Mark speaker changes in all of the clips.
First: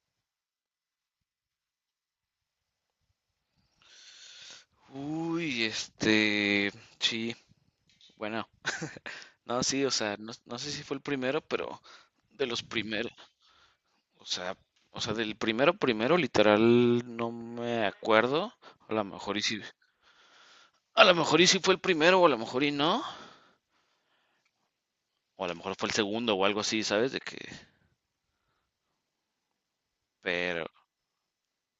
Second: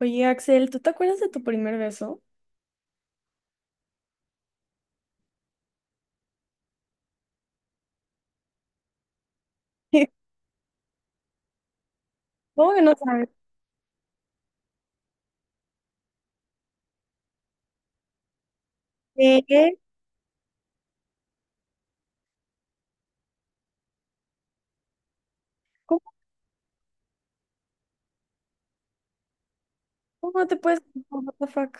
Speaker 1: Oye, Axel, ¿tú te acuerdas de tu primer beso?
Speaker 2: Uy, este, sí, bueno, no, sí, o sea, no, no sé si fue el primero, pero de los
Speaker 1: ¿Cómo que no
Speaker 2: primeros.
Speaker 1: sabes?
Speaker 2: O sea, o sea, del primero primero, literal, no me acuerdo. A lo mejor y sí.
Speaker 1: ¿Qué?
Speaker 2: A lo mejor y sí fue el primero, o a lo mejor y no, o a lo mejor fue el
Speaker 1: ¿Cómo,
Speaker 2: segundo o algo así, ¿sabes? De que,
Speaker 1: cómo no te
Speaker 2: pero
Speaker 1: puedes... No, what the fuck?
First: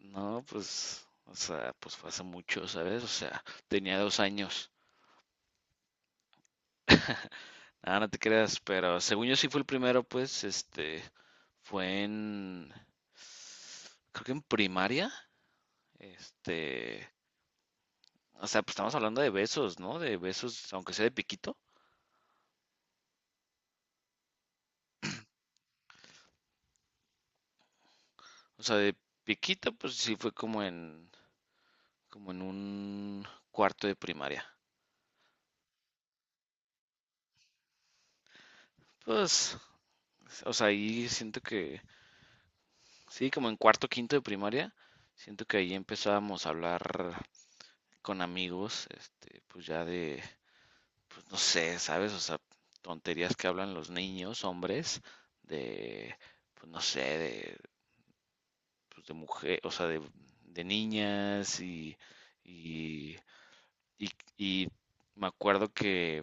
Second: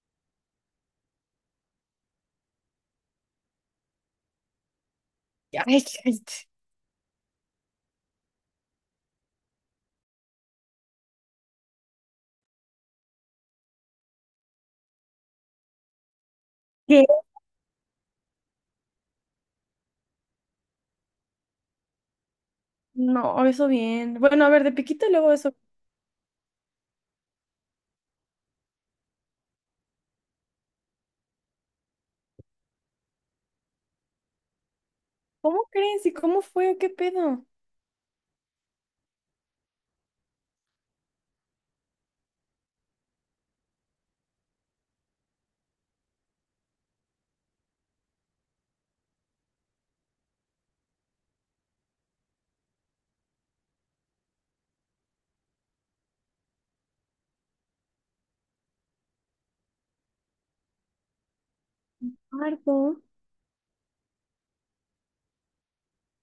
Speaker 2: no, pues fue hace mucho, ¿sabes? O sea, tenía 2 años.
Speaker 1: Ya, ay, ay,
Speaker 2: Nada, no te creas, pero según yo sí fue el primero, pues, este, fue en... creo que en primaria.
Speaker 1: ¿Qué?
Speaker 2: Este, o sea, pues estamos hablando de besos, ¿no? De besos, aunque sea de piquito.
Speaker 1: No, eso bien. Bueno, a ver, de piquito y luego eso.
Speaker 2: O sea, de piquito, pues sí fue como en, como en un cuarto de primaria.
Speaker 1: ¿Cómo crees? ¿Y cómo fue? ¿O qué pedo?
Speaker 2: Pues, o sea, ahí siento que sí, como en cuarto, quinto de primaria. Siento que ahí empezábamos a hablar con amigos, este, pues ya de, pues no sé, ¿sabes? O sea, tonterías que hablan los niños, hombres, de, pues no sé, de pues, de mujer, o sea, de niñas. y,
Speaker 1: Harto.
Speaker 2: y, y, y me acuerdo que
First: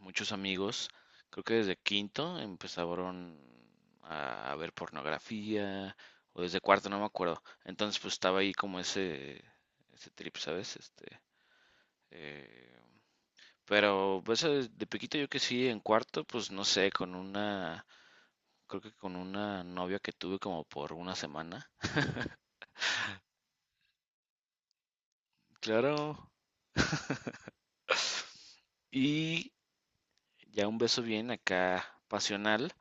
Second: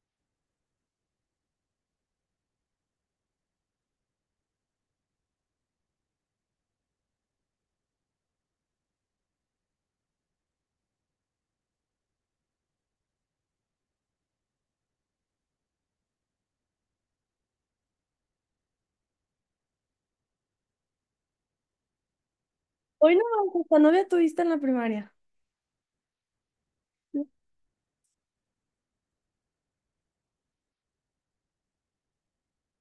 Speaker 2: muchos amigos, creo que desde quinto empezaron a ver pornografía o desde cuarto, no me acuerdo. Entonces pues estaba ahí como ese, trip, ¿sabes? Este, eh, pero pues de pequeñito yo que sí, en cuarto, pues no sé, con una, creo que con una novia que tuve como por una semana.
Speaker 1: Hoy no, hasta novia tuviste en la primaria.
Speaker 2: Claro.
Speaker 1: No
Speaker 2: Y ya un beso bien acá pasional,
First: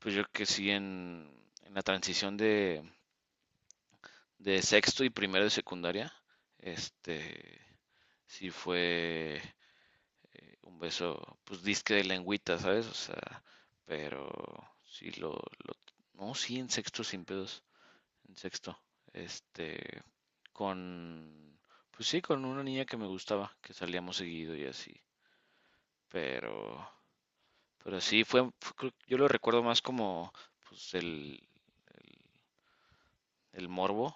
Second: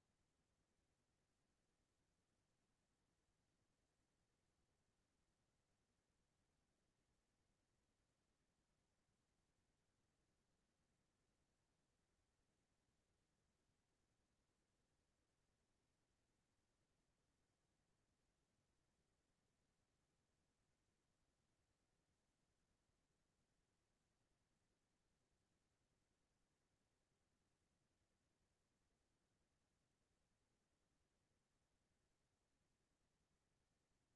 Speaker 2: pues yo que sí en la transición de sexto y primero de secundaria, este, sí fue un beso, pues disque de lengüita, ¿sabes? O sea, pero sí lo, no, sí en sexto sin pedos, en sexto, este, con, pues sí, con una niña que me gustaba, que salíamos seguido y así, pero. Pero sí, yo lo recuerdo más como pues, el, el morbo.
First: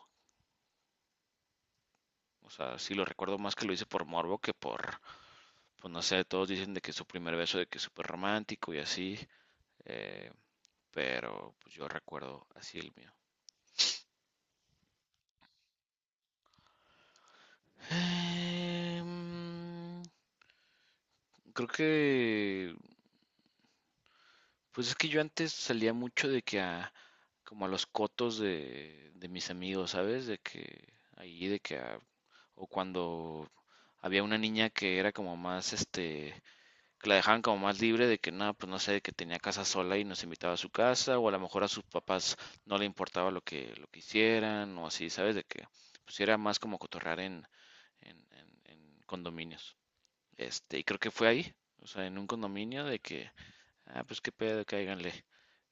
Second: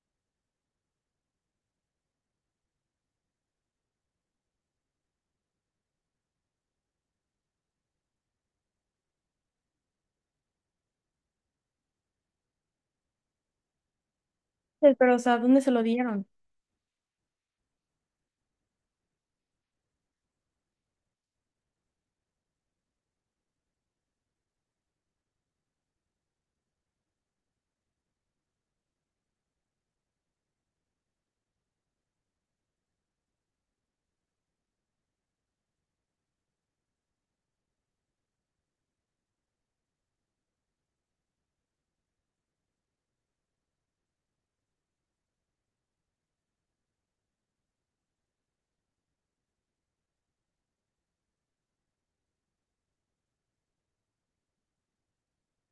Speaker 2: O sea, sí lo recuerdo más que lo hice por morbo que por, pues no sé. Todos dicen de que su primer beso, de que es súper romántico y así. eh, pero pues yo recuerdo así el mío.
Speaker 1: sé, pero, o sea, ¿dónde se lo dieron?
Speaker 2: Em, Creo que, pues es que yo antes salía mucho de que a, como a los cotos de mis amigos, ¿sabes? De que ahí, de que a. O cuando había una niña que era como más, este, que la dejaban como más libre de que nada, pues no sé, que tenía casa sola y nos invitaba a su casa, o a lo mejor a sus papás no le importaba lo que hicieran, o así, ¿sabes? De que pues sí era más como cotorrear en, en condominios. Este, y creo que fue ahí, o sea, en un condominio de que, ah, pues qué pedo, cáiganle,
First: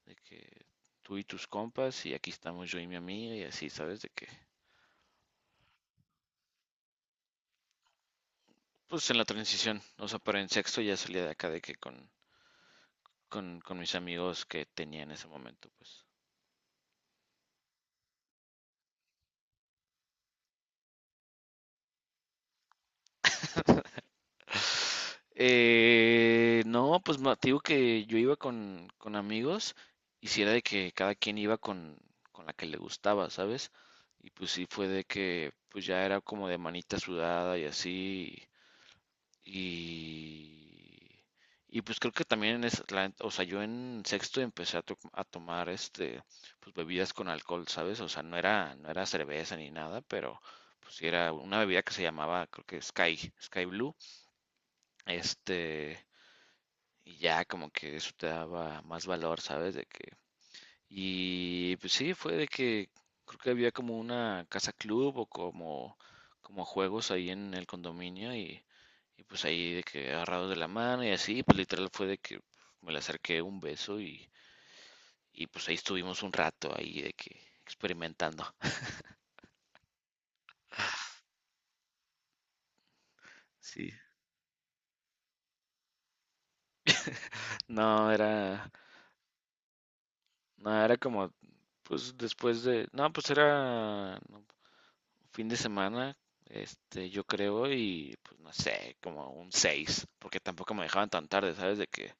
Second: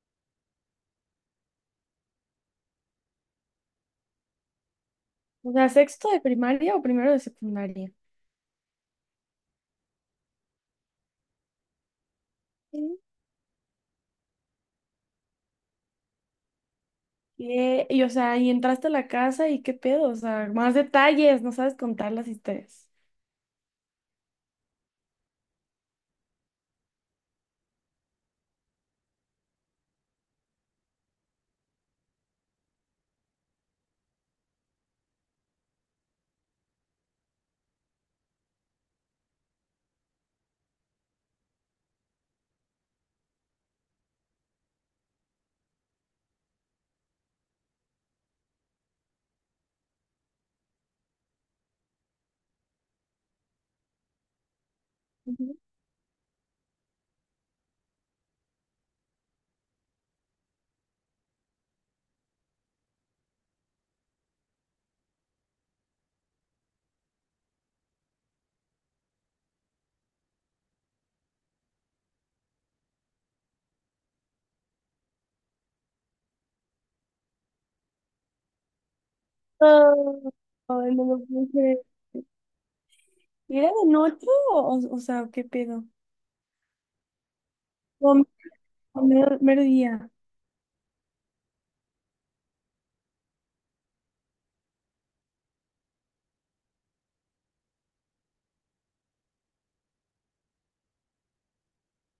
Speaker 2: de que tú y tus compas, y aquí estamos yo y mi amiga, y así, ¿sabes? De que
Speaker 1: O sea, ¿sexto de primaria o primero de secundaria?
Speaker 2: pues en la transición, o sea, pero en sexto ya salía de acá de que con
Speaker 1: Sí.
Speaker 2: con mis amigos que tenía en ese momento, pues.
Speaker 1: ¿Qué? Y, o sea, ¿y entraste a la casa y qué pedo? O sea, más detalles, no sabes contar las historias.
Speaker 2: No, pues te digo que yo iba con amigos y si era de que cada quien iba con la que le gustaba, ¿sabes? Y pues sí fue de que pues ya era como de manita sudada y así. Y, y pues creo que también es, o sea, yo en sexto empecé a tomar, este, pues bebidas con alcohol, ¿sabes? O sea, no era, no era cerveza ni nada, pero pues sí era una bebida que se llamaba, creo que Sky, Sky Blue. Este, y ya como que eso te daba más valor, ¿sabes? De que. Y pues sí, fue de que creo que había como una casa club o como, como juegos ahí en el condominio. Y, y pues ahí de que agarrados de la mano y así, pues literal fue de que me le acerqué un beso. Y, y pues ahí estuvimos un rato ahí de que experimentando.
Speaker 1: No, no lo puedo creer. ¿Era de
Speaker 2: Sí.
Speaker 1: noche o sea, ¿qué pedo?
Speaker 2: No, era,
Speaker 1: No, mero, mero día.
Speaker 2: no, era como, pues después de, no, pues era, no. Fin de semana, este, yo creo, y pues no sé, como un 6, porque tampoco me dejaban tan tarde, ¿sabes? De que,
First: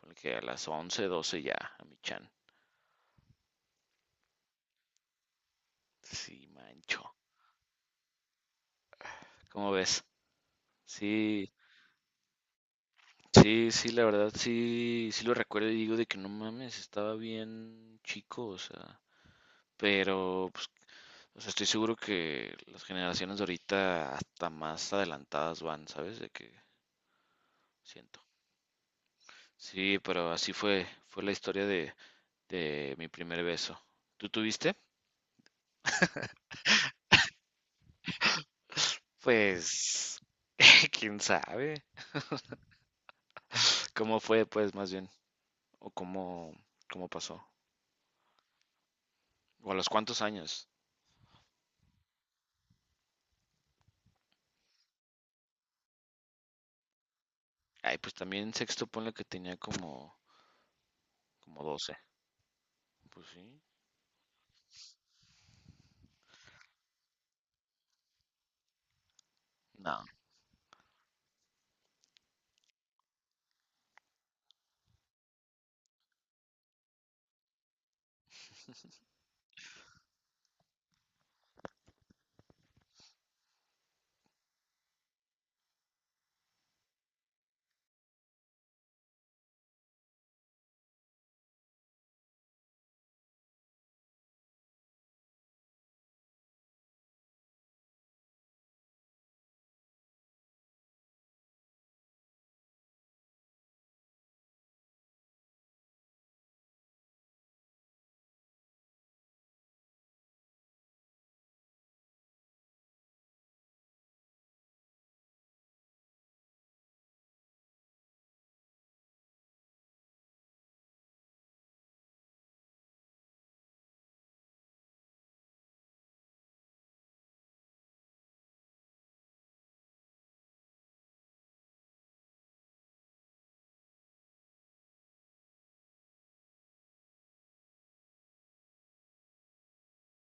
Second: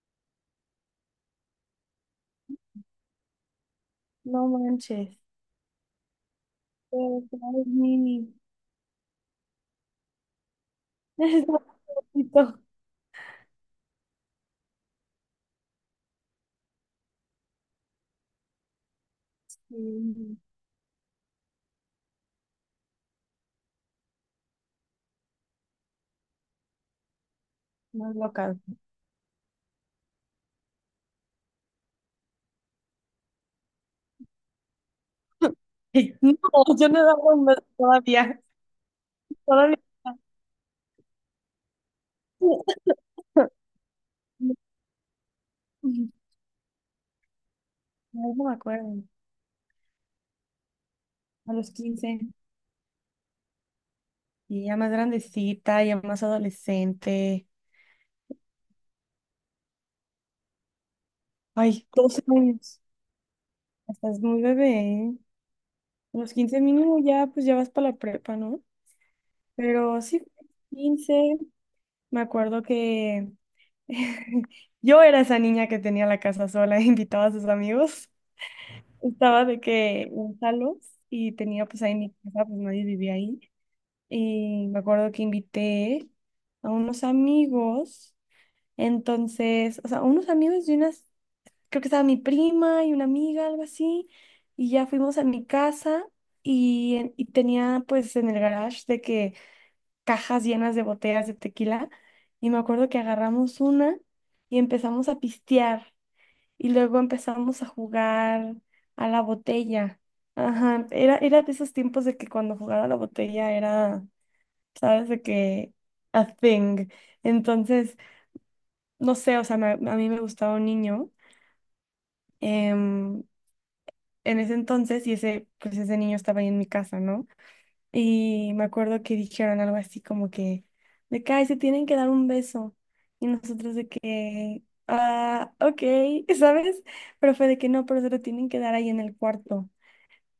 Speaker 2: porque a las 11, 12 ya, a mi chan.
Speaker 1: No manches.
Speaker 2: Sí, mancho.
Speaker 1: Pero claro, es mini.
Speaker 2: ¿Cómo ves?
Speaker 1: Es un
Speaker 2: Sí,
Speaker 1: poquito.
Speaker 2: sí, sí, la verdad, sí, sí lo recuerdo y digo de que no mames, estaba bien chico, o sea,
Speaker 1: Mm.
Speaker 2: pero, pues, o sea, estoy seguro que las generaciones de ahorita hasta más adelantadas van, ¿sabes? De que
Speaker 1: Más
Speaker 2: siento.
Speaker 1: local.
Speaker 2: Sí, pero así fue la historia de mi primer beso. ¿Tú tuviste?
Speaker 1: No, yo no daba un beso todavía. Todavía.
Speaker 2: Pues, quién sabe. ¿Cómo fue, pues, más bien? ¿O
Speaker 1: No,
Speaker 2: cómo, cómo pasó?
Speaker 1: no me acuerdo.
Speaker 2: ¿O a los cuántos años?
Speaker 1: A los 15. Y ya más grandecita, ya más adolescente.
Speaker 2: Ay, pues también en sexto ponle que tenía como, como
Speaker 1: Ay,
Speaker 2: 12.
Speaker 1: 12 años.
Speaker 2: Pues sí.
Speaker 1: Estás muy bebé. ¿Eh? Unos 15 mínimo ya, pues ya vas para la prepa, ¿no? Pero
Speaker 2: No.
Speaker 1: sí, 15. Me acuerdo que yo era esa niña que tenía la casa sola, invitaba a sus amigos. Estaba de que en salos y tenía pues ahí mi casa, pues nadie vivía ahí. Y me acuerdo que invité a unos amigos. Entonces, o sea, unos amigos de una, creo que estaba mi prima y una amiga, algo así, y ya fuimos a mi casa y, y tenía pues en el garage de que cajas llenas de botellas de tequila y me acuerdo que agarramos una y empezamos a pistear y luego empezamos a jugar a la botella. Ajá, era, era de esos tiempos de que cuando jugaba a la botella era, sabes, de que a thing. Entonces, no sé, o sea, a mí me gustaba un niño. em, en ese entonces y ese, pues ese niño estaba ahí en mi casa, ¿no? Y me acuerdo que dijeron algo así como que, de que, ay, se tienen que dar un beso. Y nosotros de que, ah, ok, ¿sabes? Pero fue de que no, pero se lo tienen que dar ahí en el cuarto.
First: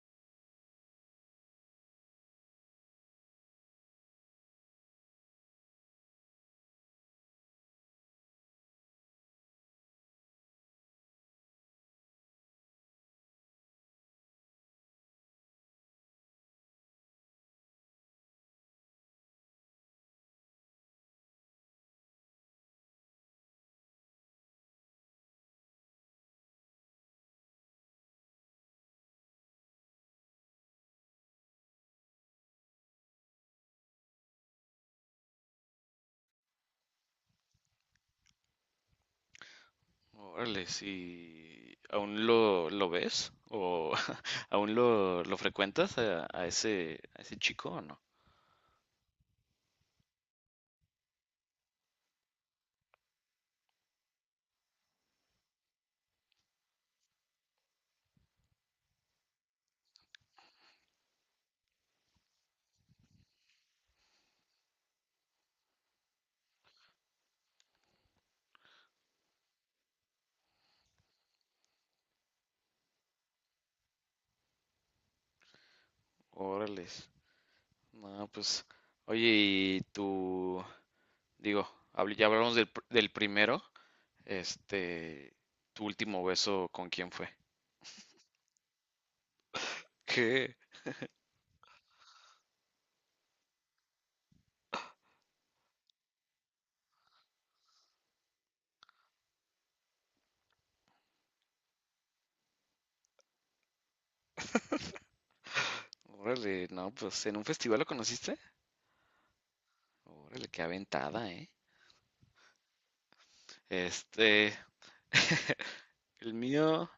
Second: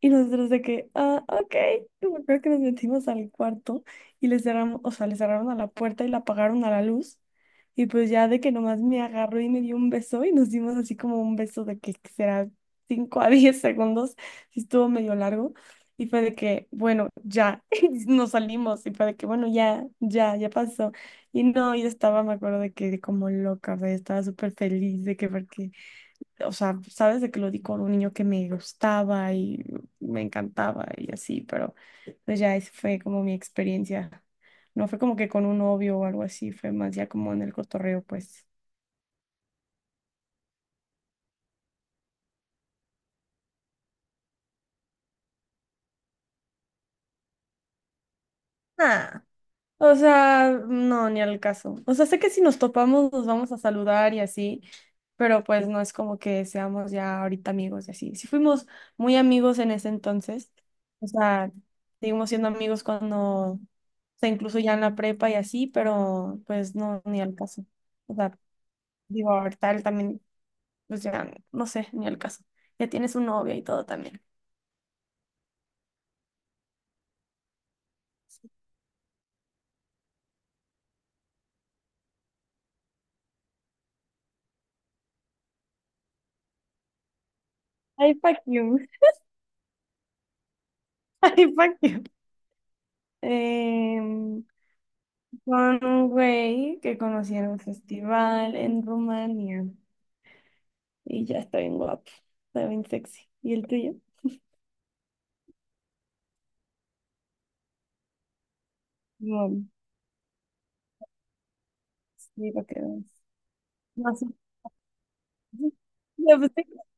Speaker 1: Y nosotros de que, ah, ok. Y me acuerdo que nos metimos al cuarto y les cerramos, o sea, le cerraron a la puerta y la apagaron a la luz. Y pues ya de que nomás me agarró y me dio un beso y nos dimos así como un beso de que será 5 a 10 segundos, sí estuvo medio largo. Y fue de que, bueno, ya, y nos salimos. Y fue de que, bueno, ya, ya, ya pasó. Y no, yo estaba, me acuerdo de que como loca, o sea, yo estaba súper feliz de que porque o sea, sabes de que lo di con un niño que me gustaba y me encantaba y así, pero pues ya esa fue como mi experiencia. No fue como que con un novio o algo así, fue más ya como en el cotorreo, pues.
Speaker 2: Órale, sí. ¿Aún lo ves? ¿O aún lo frecuentas a, a ese chico o no?
Speaker 1: Ah. O sea, no, ni al caso. O sea, sé que si nos topamos nos vamos a saludar y así, pero pues no es como que seamos ya ahorita amigos y así. Sí fuimos muy amigos en ese entonces. O sea, seguimos siendo amigos cuando, o sea, incluso ya en la prepa y así, pero pues no, ni al caso. O sea, digo, ahorita él también, pues ya, no sé, ni al caso. Ya tiene su novia y todo también.
Speaker 2: Órale. No, pues. Oye, y tú. Digo, ya hablamos del, del primero. Este, tu último beso, ¿con quién fue?
Speaker 1: Ay, fuck you.
Speaker 2: ¿Qué?
Speaker 1: Ay, fuck you. Con un güey que conocí en un festival en Rumania. Y ya está bien guapo, está bien sexy. ¿Y el tuyo?
Speaker 2: Órale, no, pues en un festival lo conociste.
Speaker 1: No,
Speaker 2: Órale, qué aventada, ¿eh?
Speaker 1: sí, para que veas. No sé.
Speaker 2: Este, el
Speaker 1: Ya, pues, sí.
Speaker 2: mío,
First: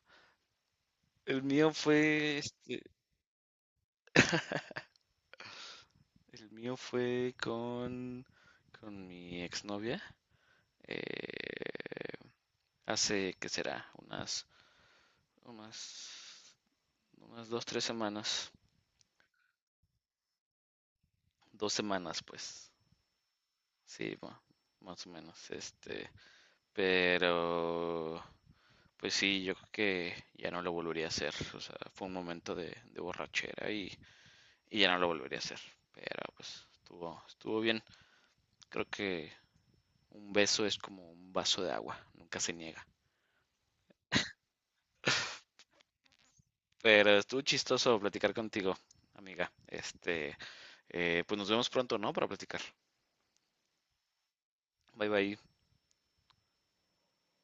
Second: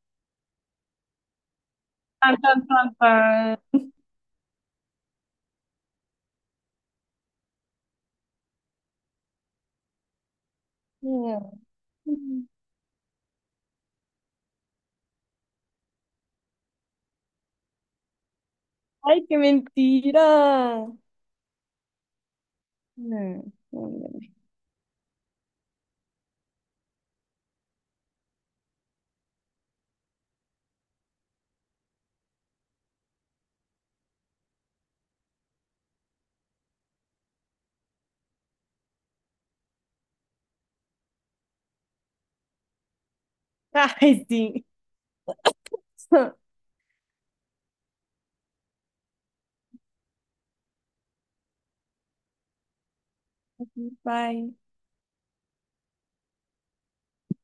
Speaker 2: el mío
Speaker 1: Tan,
Speaker 2: fue,
Speaker 1: tan,
Speaker 2: este,
Speaker 1: tan, tan.
Speaker 2: el mío fue con mi exnovia. eh,
Speaker 1: Mm.
Speaker 2: hace, ¿qué será? Unas, unas 2, 3 semanas.
Speaker 1: Ay, qué mentira. No,
Speaker 2: 2 semanas, pues.
Speaker 1: no, no.
Speaker 2: Sí,
Speaker 1: No.
Speaker 2: más o menos. Este, pero. Pues sí, yo creo que ya no lo volvería a hacer. O sea, fue un momento de borrachera y ya no lo volvería a hacer. Pero pues estuvo bien. Creo que un beso es como un vaso de agua, nunca se niega.
Speaker 1: Ay, sí.
Speaker 2: Pero estuvo chistoso platicar contigo, amiga. Este, pues nos vemos pronto, ¿no? Para platicar.
Speaker 1: Bye.
Speaker 2: Bye bye.